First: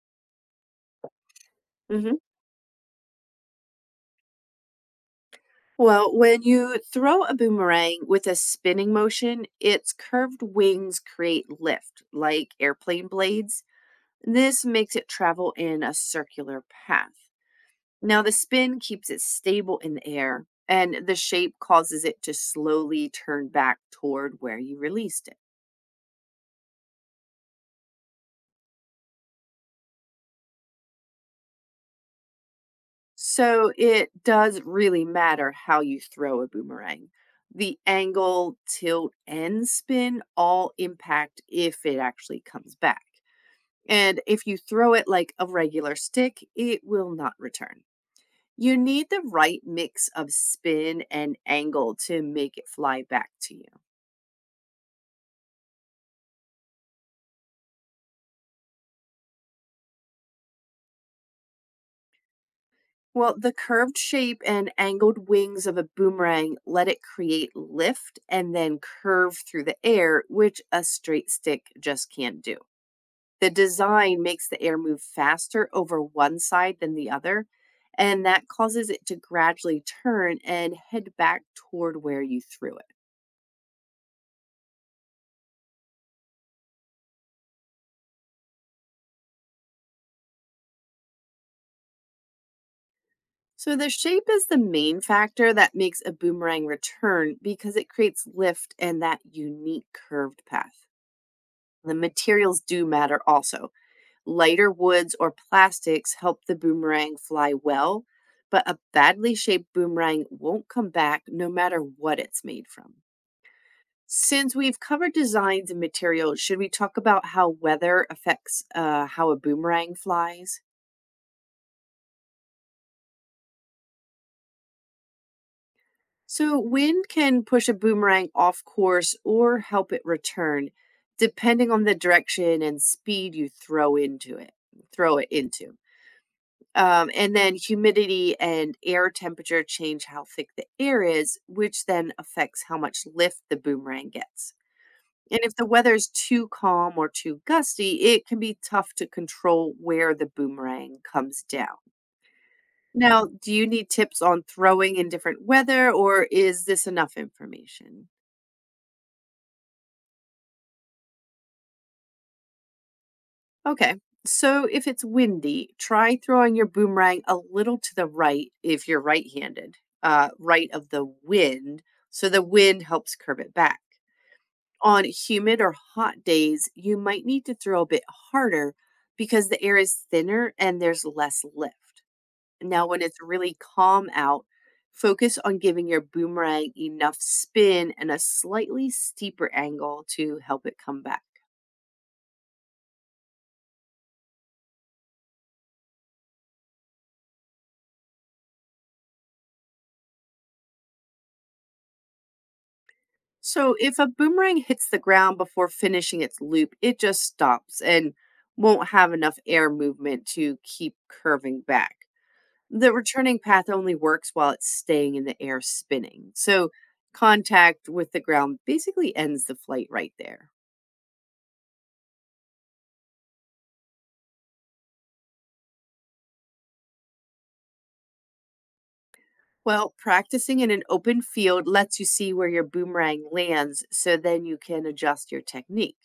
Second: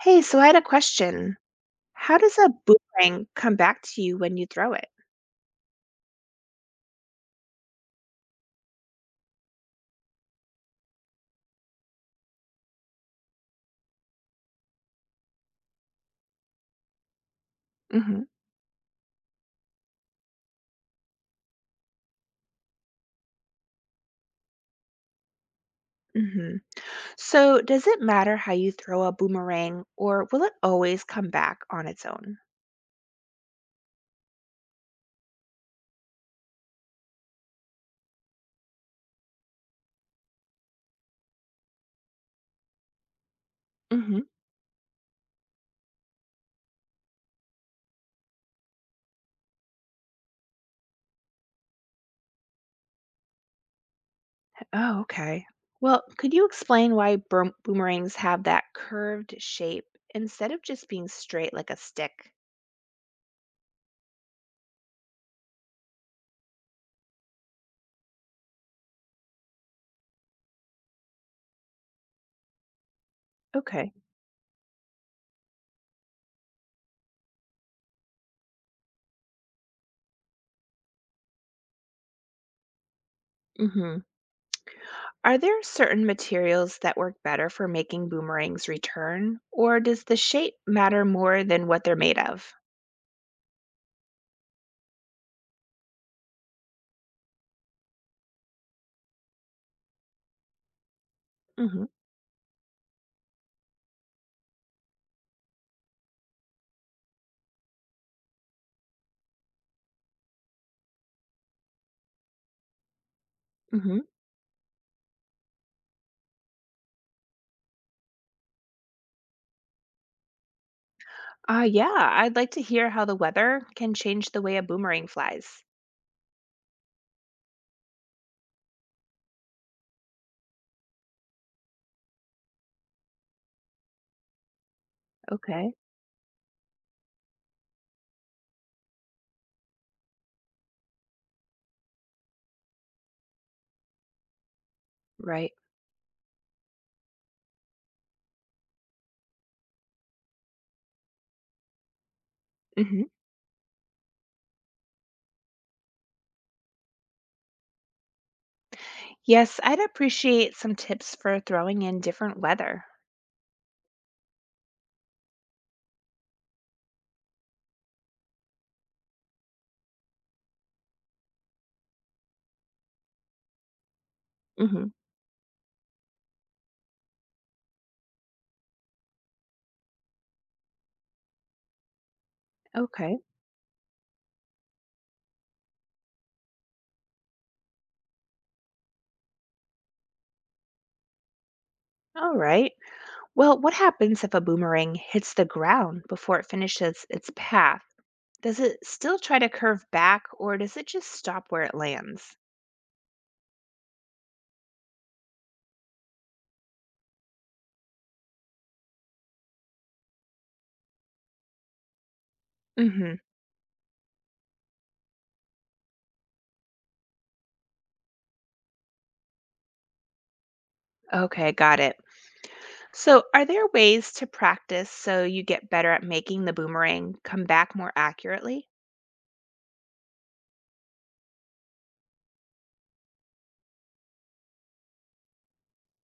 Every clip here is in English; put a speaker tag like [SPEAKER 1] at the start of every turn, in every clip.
[SPEAKER 1] Hey, so I had a question.
[SPEAKER 2] Mhm.
[SPEAKER 1] How does a boomerang come back to you when you throw it?
[SPEAKER 2] Well, when you throw a boomerang with a spinning motion, its curved wings create lift, like airplane blades. This makes it travel in a circular path. Now,
[SPEAKER 1] hmm
[SPEAKER 2] the spin keeps it stable in the air, and the shape causes it to slowly turn back toward where you released it.
[SPEAKER 1] hmm So, does it matter how you throw a boomerang, or will it always come back on its own?
[SPEAKER 2] So, it does really matter how you throw a boomerang. The angle, tilt, and spin all impact if it actually comes back. And
[SPEAKER 1] hmm
[SPEAKER 2] if you throw it like a regular stick, it will not return. You need the right mix of spin and angle to make it fly back to you.
[SPEAKER 1] Oh, okay. Well, could you explain why boomerangs have that curved shape instead of just being straight like a stick?
[SPEAKER 2] Well, the curved shape and angled wings of a boomerang let it create lift and then curve through the air, which a straight stick just can't do. The
[SPEAKER 1] Okay.
[SPEAKER 2] design makes the air move faster over one side than the other, and that causes it to gradually turn and head back toward where you threw it.
[SPEAKER 1] hmm Are there certain materials that work better for making boomerangs return, or does the shape matter more than what they're made of?
[SPEAKER 2] So the shape is the main factor that makes a boomerang return because it creates lift and that unique curved path.
[SPEAKER 1] Mm-hmm.
[SPEAKER 2] The materials do matter also. Lighter woods or plastics help the boomerang fly well, but a badly shaped boomerang won't come back no matter what it's made from.
[SPEAKER 1] Mm-hmm.
[SPEAKER 2] Since we've covered designs and materials, should we talk about how weather affects how a boomerang flies?
[SPEAKER 1] Yeah, I'd like to hear how the weather can change the way a boomerang flies.
[SPEAKER 2] So, wind can push a boomerang off course or help it return, depending on the direction and speed you throw into it. Throw it
[SPEAKER 1] Okay,
[SPEAKER 2] into, and then humidity and air temperature change how thick the air is, which then affects how much lift the boomerang gets. And
[SPEAKER 1] right.
[SPEAKER 2] if the weather is too calm or too gusty, it can be tough to control where the boomerang comes down.
[SPEAKER 1] Mm-hmm.
[SPEAKER 2] Now, do you need tips on throwing in different weather, or is this enough information?
[SPEAKER 1] Yes, I'd appreciate some tips for throwing in different weather.
[SPEAKER 2] Okay. So if it's windy, try throwing your boomerang a little to the right if you're right handed, right of the wind. So the wind helps curve it back.
[SPEAKER 1] Mm-hmm.
[SPEAKER 2] On humid or hot days, you might need to throw a bit harder because the air is thinner and there's less lift. Now, when
[SPEAKER 1] Okay,
[SPEAKER 2] it's really calm out, focus on giving your boomerang enough spin and a slightly steeper angle to help it come back.
[SPEAKER 1] all right. Well, what happens if a boomerang hits the ground before it finishes its path? Does it still try to curve back, or does it just stop where it lands?
[SPEAKER 2] So if a boomerang hits the ground before finishing its loop, it just stops and won't have enough air movement to keep curving back. The
[SPEAKER 1] hmm
[SPEAKER 2] returning path only works while it's staying in the air spinning. So contact with the ground basically ends the flight right there.
[SPEAKER 1] Okay, got it. So, are there ways to practice so you get better at making the boomerang come back more accurately?
[SPEAKER 2] Well, practicing in an open field lets you see where your boomerang lands so then you can adjust your technique.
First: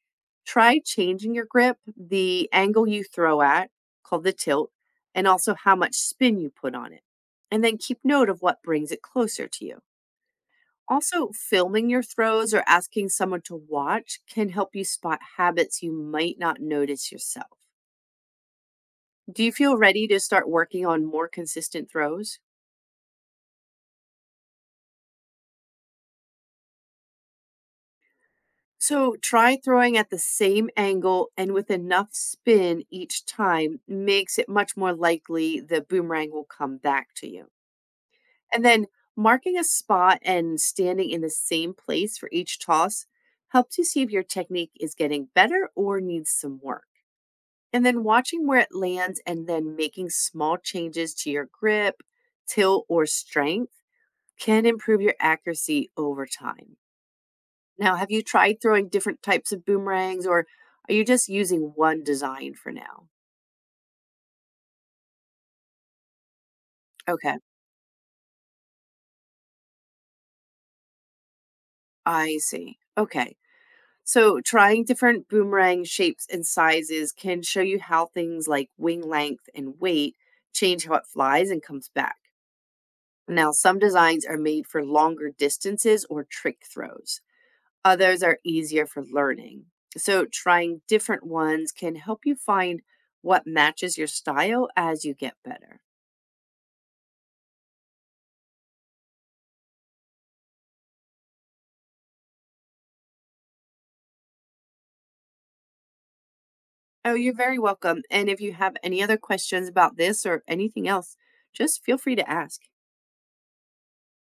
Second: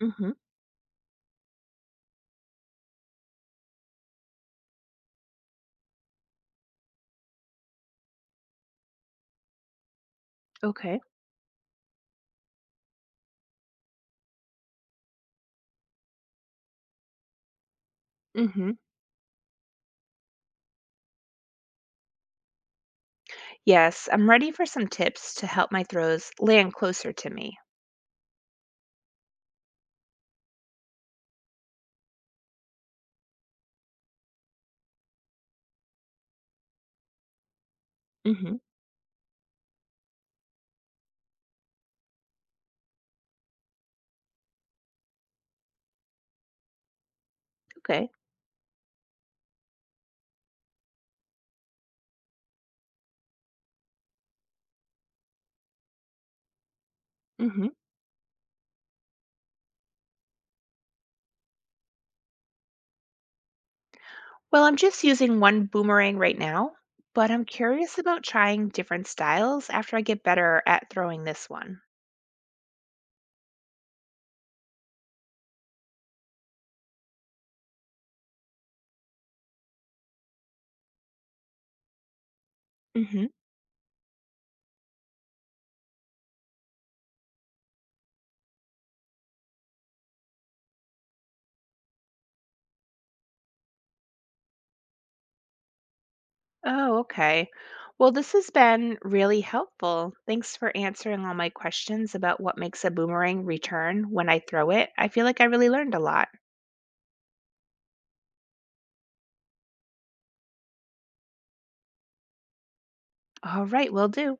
[SPEAKER 1] hmm
[SPEAKER 2] Try changing your grip, the angle you throw at, called the tilt, and also how much spin you put on it. And then keep note of what brings it closer to you.
[SPEAKER 1] Okay.
[SPEAKER 2] Also, filming your throws or asking someone to watch can help you spot habits you might not notice yourself.
[SPEAKER 1] hmm
[SPEAKER 2] Do you feel ready to start working on more consistent throws?
[SPEAKER 1] Yes, I'm ready for some tips to help my throws land closer to me.
[SPEAKER 2] So, try throwing at the same angle and with enough spin each time makes it much more likely the boomerang will come back to you.
[SPEAKER 1] hmm
[SPEAKER 2] And then marking a spot and standing in the same place for each toss helps you see if your technique is getting better or needs some work. And then
[SPEAKER 1] Okay.
[SPEAKER 2] watching where it lands and then making small changes to your grip, tilt, or strength can improve your accuracy over time.
[SPEAKER 1] hmm
[SPEAKER 2] Now, have you tried throwing different types of boomerangs or are you just using one design for now?
[SPEAKER 1] Well, I'm just using one boomerang right now, but
[SPEAKER 2] Okay,
[SPEAKER 1] I'm curious about trying different styles after I get better at throwing this one.
[SPEAKER 2] I see. Okay. So, trying different boomerang shapes and sizes can show you how things like wing length and weight change how it flies and comes back. Now, some designs are made for longer distances or trick throws, others are easier for learning. So, trying different ones can help you find what matches your style as you get better.
[SPEAKER 1] Oh, okay. Well, this has been really helpful. Thanks for answering all my questions about what makes a boomerang return when I throw it. I feel like I really learned a lot.
[SPEAKER 2] Oh, you're very welcome. And if you have any other questions about this or anything else, just feel free to ask.
[SPEAKER 1] All right, will do.